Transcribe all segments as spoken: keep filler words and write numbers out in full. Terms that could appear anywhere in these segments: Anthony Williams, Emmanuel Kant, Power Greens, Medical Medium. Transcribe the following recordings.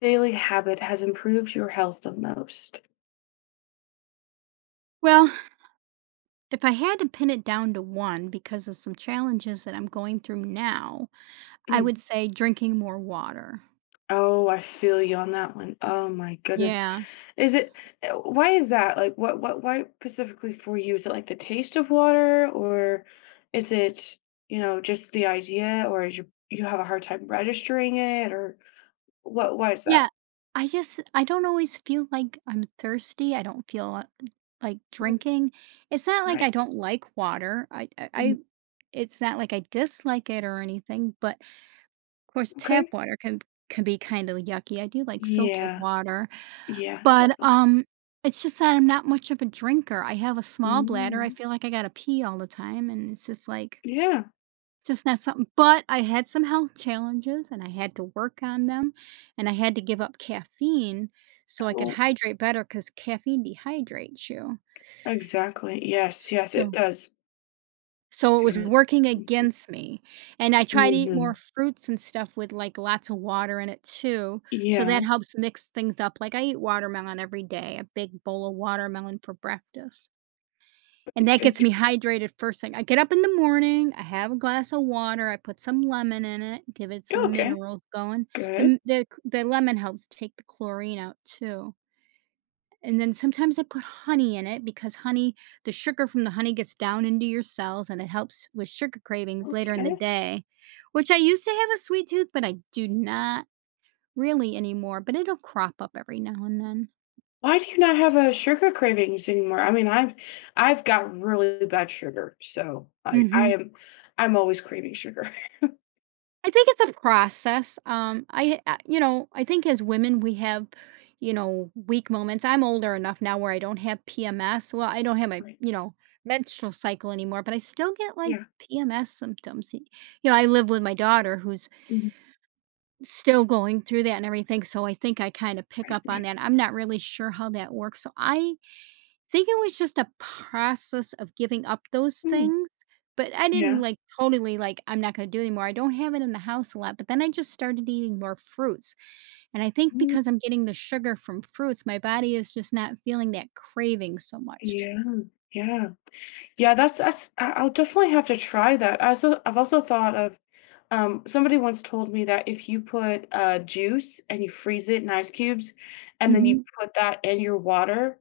Daily habit has improved your health the most? Well, if I had to pin it down to one because of some challenges that I'm going through now, I Mm. would say drinking more water. Oh, I feel you on that one. Oh my goodness. Yeah. Is it eh, why is that? Like what what why specifically for you? Is it like the taste of water or is it, you know, just the idea or is you you have a hard time registering it or what why is that? Yeah. I just, I don't always feel like I'm thirsty. I don't feel uh, like Mm, drinking. It's not like Right. I don't like water. I, I, Mm, I- It's not like I dislike it or anything, but of course, tap Okay. water can, can be kind of yucky. I do like filtered Yeah. water. Yeah, But, definitely. um, it's just that I'm not much of a drinker. I have a small bladder. I Mm, feel like I gotta pee all the time, and it's just like Yeah. it's just not something but I had some health challenges, and I had to work on them, and I had to give up caffeine so I could Oh, hydrate better because caffeine dehydrates you. exactly. Yes, yes, it So does. So it It was really- working Mhm. against me, and I try to eat more Mhm. fruits and stuff with, like, lots of water in it too, so Yeah, that helps mix things up. Like, I eat watermelon every day, a big bowl of watermelon for breakfast, and that good gets me to hydrated first thing. I get up in the morning, I have a glass of water, I put some lemon in it, give it oh, some okay, minerals going. The good, m the c the lemon helps take the chlorine out too. And then sometimes I put honey in it because honey the sugar from the honey gets down into your cells, and it helps with sugar cravings later in the okay. day, which I used to have a sweet tooth, but I do not really anymore, but it'll crop up every now and then. Why do you not have, a sugar cravings anymore? I mean, I've I've got really bad sugar, so I I Mhm. am I'm always craving sugar. I think it's a process. Um, I uh, you know, I think as women we have, you know, weak moments. I'm older enough now where I don't have P M S. Well, I don't have my, Right. you know, menstrual cycle anymore, but I still get like Yeah. P M S symptoms. Y- You know, I live with my daughter who's Mhm. still going through that and everything, so I think I kinda pick Right, up on right. that. I'm not really sure how that works, so I think it was just a process of giving up those Mm, things, but I didn't, yeah. like, totally, like, "I'm not gonna do it anymore." I don't have it in the house a lot, but then I just started eating more fruits, and I think Mm, because I'm getting the sugar from fruits, my body is just not feeling that craving so much. yeah, yeah. Yeah, that's that's I I'll definitely have to try that. I also I've also thought of Um, somebody once told me that if you put, uh, juice and you freeze it in ice cubes, and then you Mhm. put that in your water,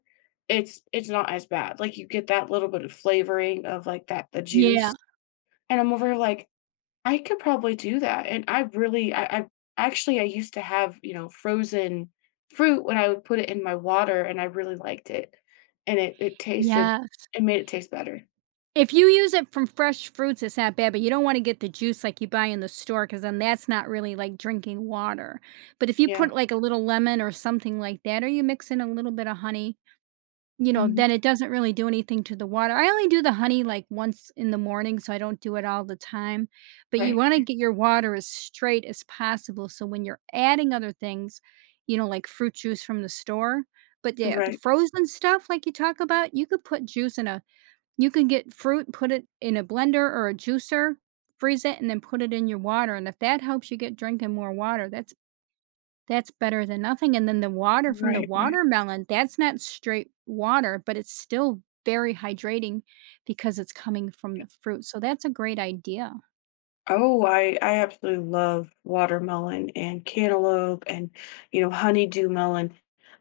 it's it's not as bad, like, you get that little bit of flavoring of, like, that the Yeah. juice, and I'm over here like, "I could probably do that," and I really I I Actually, I used to have, you know, frozen fruit when I would put it in my water, and I really liked it, and it it tasted Yeah. it made it taste better. If you use it from fresh fruits, it's not bad, but you don't wanna get the juice like you buy in the store, because then that's not really like drinking water. But if you put Yeah. like a little lemon or something like that, or you mix in a little bit of honey, you know, Mhm. then it doesn't really do anything to the water. I only do the honey like once in the morning, so I don't do it all the time. But you Right. wanna get your water as straight as possible, so when you're adding other things, you know, like fruit juice from the store, but yeah, the Right. frozen stuff like you talk about, you could put juice in a you can get fruit, put it in a blender or a juicer, freeze it, and then put it in your water, and if that helps you get drinking more water, that's that's better than nothing, and then the water from the Right, right, watermelon, that's not straight water, but it's still very hydrating because it's coming from the right. fruit, so that's a great idea. Oh, I I absolutely love watermelon and cantaloupe and you know honeydew melon.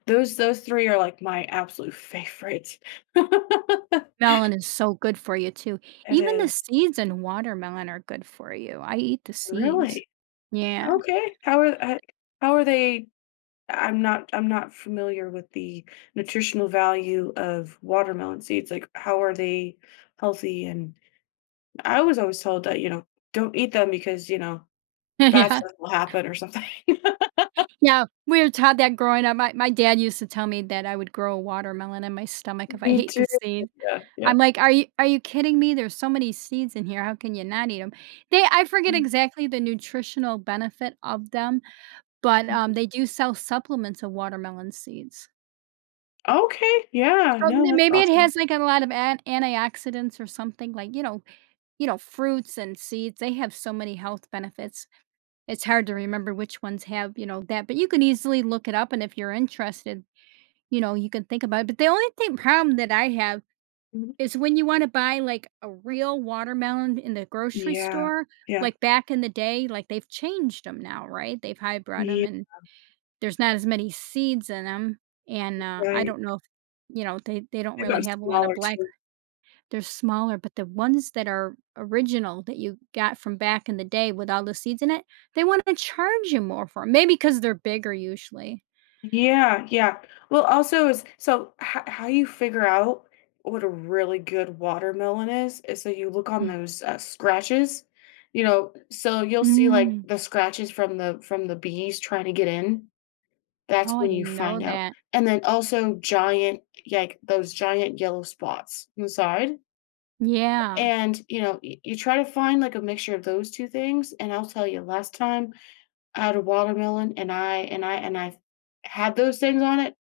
Those those three are like my absolute favorites. Melon is so good for you too. It Even the is seeds in watermelon are good for you. I eat the seeds. really Yeah. okay. How are uh, how are they? I'm not I'm not familiar with the nutritional value of watermelon seeds. Like how are they healthy? And I was always told that you know don't eat them because you know bad Yeah. stuff will happen or something. Yeah, we were taught that growing up. My my dad used to tell me that I would grow a watermelon in my stomach if I Me ate the too. seed. Yeah, yeah. I'm like, "Are you are you kidding me? There's so many seeds in here. How can you not eat them? They I forget exactly the nutritional benefit of them, but, Mhm. um, they do sell supplements of watermelon seeds. Okay, yeah, So no, m that's maybe it awesome. has, like, a lot of an antioxidants or something, like, you know you know, fruits and seeds, they have so many health benefits. It's hard to remember which ones have, you know, that, but you can easily look it up, and if you're interested. You know, you can think about it, but the only thing problem that I have Mhm. is when you wanna buy, like, a real watermelon in the grocery Yeah, store, yeah, like, back in the day, like, they've changed changed them now, right? They've hybrid them, yeah, and there's not as many seeds in them, and, uh, I right. don't know if you know, they they don't They've really gotten have a lot of smaller black, too. they're smaller, but the ones that are original that you got from back in the day with all the seeds in it, they wanna charge you more for them. Maybe because maybe 'cause they're bigger usually. Yeah, yeah. Well, also is so ho how you figure out what a really good watermelon is, is so you look on Mm. those, uh, scratches, you know, so you'll see, like, Mm. the scratches from the from the bees trying to get in. That's Oh, I when you didn't know find out. that. And then also giant, like, those giant yellow spots inside. Yeah. And, you know, y you try to find, like, a mixture of those two things, and I'll tell you, last time I had a watermelon and I and I and I had those things on it,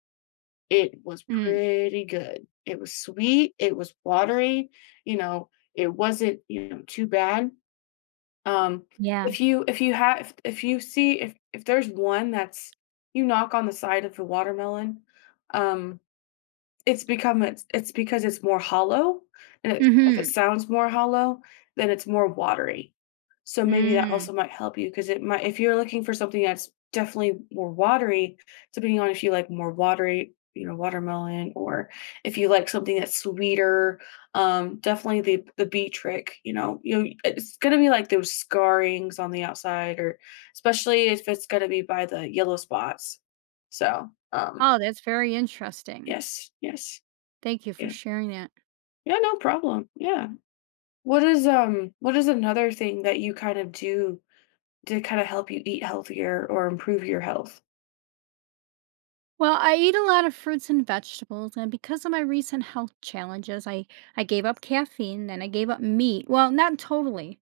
it was Mm. pretty good. It was sweet, it was watery, you know, it wasn't, you know, too bad. Um, Yeah. if you if you have if if you see if if there's one that's you knock on the side of the watermelon, um it's become it's it's because it's more hollow, and it's if it Mhm. sounds more hollow, then it's more watery. So maybe that Mm. also might help you because it might if you're looking for something that's definitely more watery, depending on if you like more watery, you know, watermelon or if you like something that's sweeter, um, definitely the the bee trick, you know, you it's gonna be like those scarrings on the outside or especially if it's gonna be by the yellow spots. So, um, Oh, that's very interesting. yes, yes, Thank you for yeah. sharing that. Yeah, no problem. Yeah. What is um what is another thing that you kind of do to kind of help you eat healthier or improve your health? Well, I eat a lot of fruits and vegetables, and because of my recent health challenges, I I gave up caffeine and I gave up meat. Well, not totally.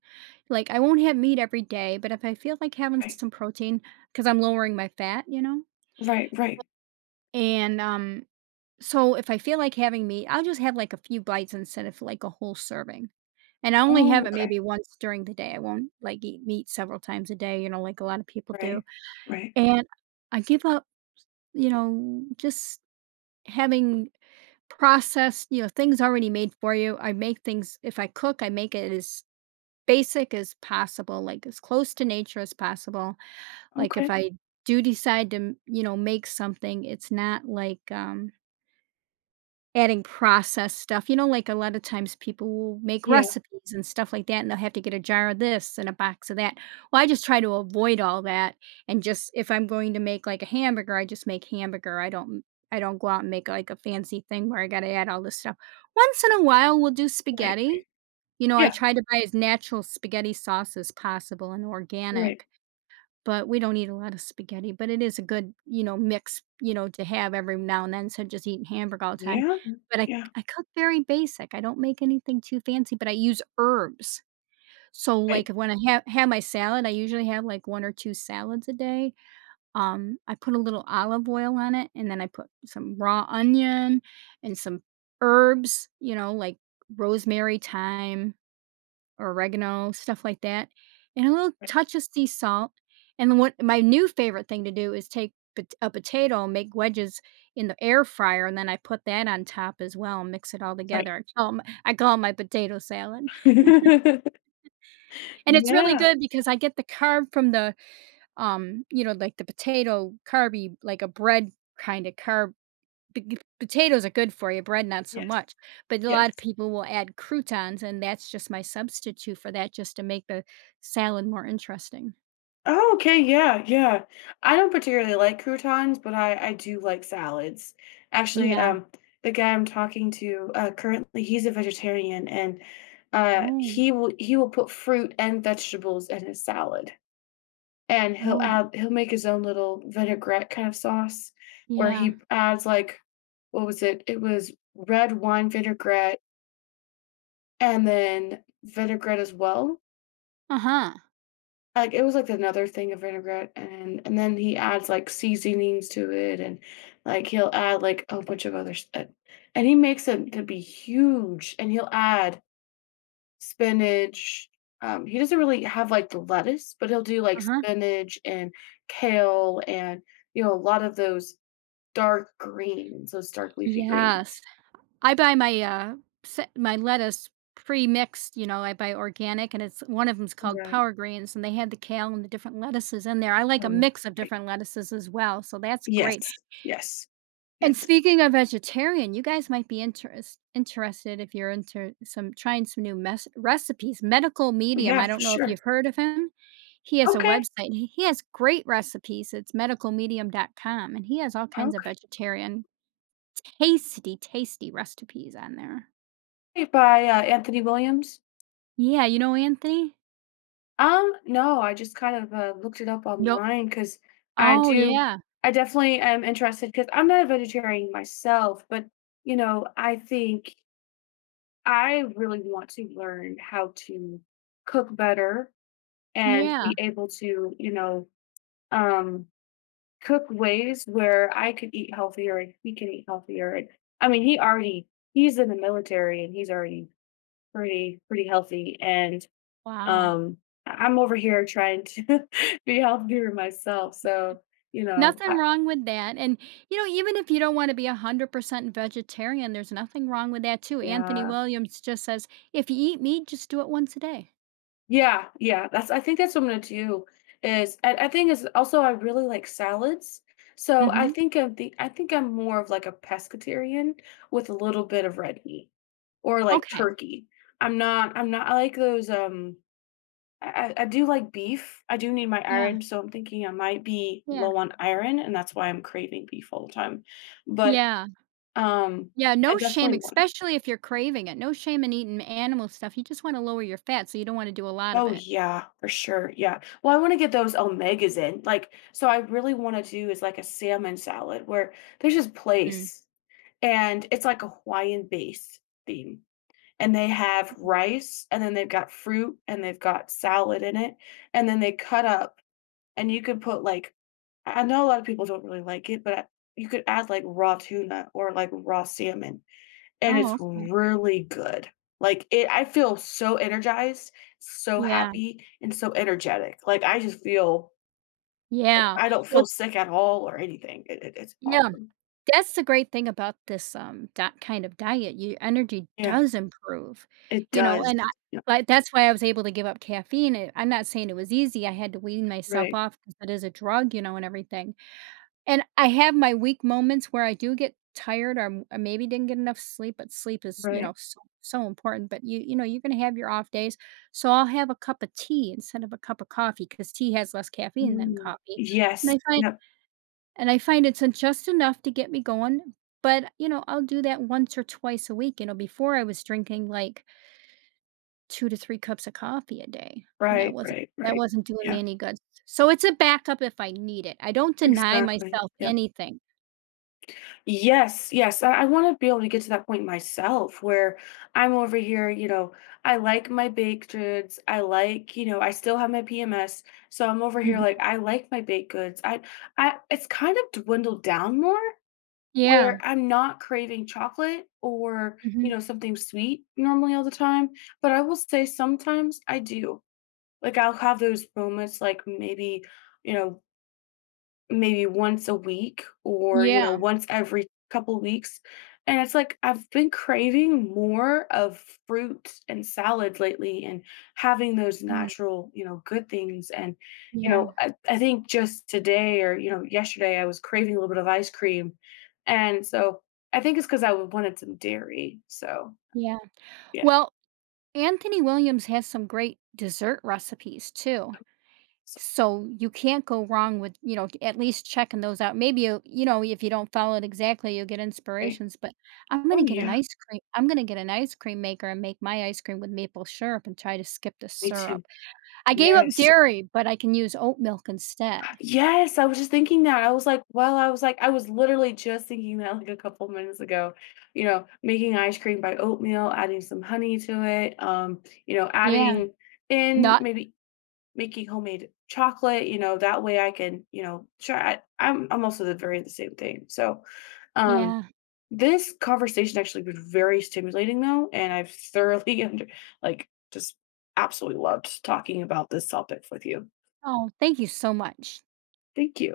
Like I won't have meat every day, but if I feel like having Right. some protein because I'm lowering my fat, you know? Right, right. And um so if I feel like having meat, I'll just have like a few bites instead of like a whole serving. And I only have Oh, it okay. maybe once during the day. I won't, like, eat meat several times a day, you know, like a lot of people Right. do. Right. And I give up, you know, just having processed, you know, things already made for you. I make things if I cook, I make it as basic as possible, like, as close to nature as possible. Like, if Okay. I do decide to, m you know, make something, it's not like, um, adding processed stuff, you know, like, a lot of times people will make Yeah, recipes and stuff like that, and they'll have to get a jar of this and a box of that. Well, I just try to avoid all that and just if I'm going to make, like, a hamburger, I just make hamburger. I don't I I don't go out and make, like, a fancy thing where I gotta add all this stuff. Once in a while, we'll do right. spaghetti. You know, I Yeah, try to buy as natural spaghetti sauce as possible and right. organic. But we don't eat a lot of spaghetti, but it is a good, you know, mix, you know, to have every now and then, instead of just eating hamburger all the time. Yeah. But I Yeah. I cook very basic. I don't make anything too fancy, but I use herbs. So, like, Right. when I have have my salad, I usually have, like, one or two salads a day. Um, I put a little olive oil on it, and then I put some raw onion and some herbs, you know, like rosemary, thyme, or oregano, stuff like that, and a little Right. touch of sea salt, and then what my new favorite thing to do is take pot a potato and make wedges in the air fryer, and then I put that on top as well and mix it all Right. together. I call 'em I call it my potato salad, and it's really Yeah. good because I get the carb from the, um, you know, like, the potato carby like a bread kinda carb p potatoes are good for you, bread not so Yes. much, but a lot of Yes. people will add croutons, and that's just my substitute for that just to make the salad more interesting. Oh, okay, yeah, yeah. I don't particularly like croutons, but I I do like salads. Actually, Yeah. um, the guy I'm talking to, uh, currently, he's a vegetarian, and, uh, Oh, he will he will put fruit and vegetables in his salad, and he'll oh, add he'll make his own little vinaigrette kind of sauce where yeah. he adds, like what was it? It was red wine vinaigrette and then vinaigrette as well. Uh-huh, Like, it was, like, another thing of vinaigrette, and and then he adds, like, seasonings to it, and, like, he'll add, like, a bunch of other stuff, and he makes it to be huge, and he'll add spinach, um, he doesn't really have, like, the lettuce, but he'll do, like, uh-huh. spinach and kale and, you know, a lot of those dark greens, those dark leafy Yes. greens. I buy my, uh, sa my lettuce pre-mixed, you know, I buy organic, and it's one of of 'em's called Right. Power Greens, and they had the kale and the different lettuces in there. I like a Oh, mix of right. different lettuces as well, so that's great. Yes. Yes. Yes. And speaking of vegetarian, you guys might be interest interested if you're into some trying some new mes recipes. Medical Medium, Yeah, I for don't know if sure. you've heard of him? He has a Okay. website, he he has great recipes, it's medical medium dot com, and he has all kinds of Okay. vegetarian tasty, tasty recipes on there. By, uh, Anthony Williams? Yeah, you know Anthony? Um, no, I just kind of, uh, looked it up No. online because I Oh, do yeah. I definitely am interested because 'cause I'm not a vegetarian myself, but, you know, I think I really want to learn how to cook better and Yeah. be able to, you know, um, cook ways where I could eat healthier and he can eat healthier, and I mean, he already he's in the military, and he's already pretty pretty healthy, and Wow. um, I- am over here trying to be healthier myself. So, you know, Nothing I, wrong with that. And, you know, even if you don't want to be one hundred percent vegetarian, there's nothing wrong with that, too. Anthony yeah, Williams just says, if you eat meat, just do it once a day. yeah, yeah. That's I think that's what I'm gonna do. Is I, I think is also I really like salads. So I Hmm. think of the I think I'm more of like a pescatarian with a little bit of red meat or like Okay. turkey. I'm not I'm not I like those um I, I I do like beef. I do need my Yeah. iron, so I'm thinking I might be Yeah. low on iron, and that's why I'm craving beef all the time. But Yeah. Um, Yeah. I No shame, definitely wanna especially if you're craving it. No shame in eating animal stuff. You just want to lower your fat. So you don't want to do a lot of Oh, it. yeah, for sure, yeah. Well, I wanna get those omegas in, like, so I really wanna do is, like, a salmon salad where there's just Mm. place, and it's, like, a Hawaiian base theme, and they have rice, and then they've got fruit, and they've got salad in it, and then they cut up, and you could put, like I I know a lot of people don't really like it, but I you could add, like, raw tuna or, like, raw salmon. And it's Oh, okay. really good. Like, it I feel so energized, so Yeah. happy, and so energetic. Like, I just feel like Yeah. I don't Well, feel sick at all or anything. It it it's yeah. awesome. That's the great thing about this, um, di kind of diet, your energy Yeah, does improve, it you know, does. and I Yeah. like, that's why I was able to give up caffeine, and I'm not saying it was easy, I had to wean myself Right. off because it is a drug, you know, and everything, and I have my weak moments where I do get tired or m or maybe didn't get enough sleep, but sleep is, you Right. know, so so important, but you you know, you're gonna have your off days, so I'll have a cup of tea instead of a cup of coffee because tea has less caffeine than Mm. coffee, and Yes. I find Yep. and I find it's, uh, just enough to get me going, but, you know, I'll do that once or twice a week, you know, before I was drinking, like, two to three cups of coffee a day, and that Right, wasn't right, that right. wasn't doing me Yeah, any good. So it's a backup if I need it. I don't deny exactly. myself Yep. anything. Yes, yes. I, I want to be able to get to that point myself where I'm over here, you know, I like my baked goods. I like, you know, I still have my P M S. So I'm over here Mhm. like I like my baked goods. I I it's kind of dwindled down more where Yeah. I'm not craving chocolate or, you Mhm. know, something sweet normally all the time, but I will say sometimes I do. Like I'll have those moments like maybe, you know, maybe once a week or, you Yeah. know, once every couple weeks, and it's like I've been craving more of fruit and salad lately and having those Mm. natural, you know, good things, and, you Yeah. know, I I think just today or, you know, yesterday, I was craving a little bit of ice cream, and so I think it's because I wanted some dairy, so, Yeah. yeah, Well, Anthony Williams has some great dessert recipes too. so So you can't go wrong with, you know, at least checking those out. Maybe you you know, if you don't follow it exactly, you'll get right. inspirations, but I'm Oh, gonna get an yeah, ice cream I'm gonna get an ice cream maker and make my ice cream with maple syrup and try to skip the me syrup. too. I gave up Yes. dairy, but I can use oat milk instead. Yes, I was just thinking that. I was like, well, I was like, I was literally just thinking that like a couple minutes ago, you know, making ice cream by oatmeal, adding some honey to it, um, you know, Yeah, adding in not maybe making homemade chocolate, you know, that way I can, you know, try I, I'm I'm also the very the same thing. So um yeah. this conversation actually was very stimulating though, and I've thoroughly under like just absolutely loved talking about this topic with you. Oh, thank you so much. Thank you.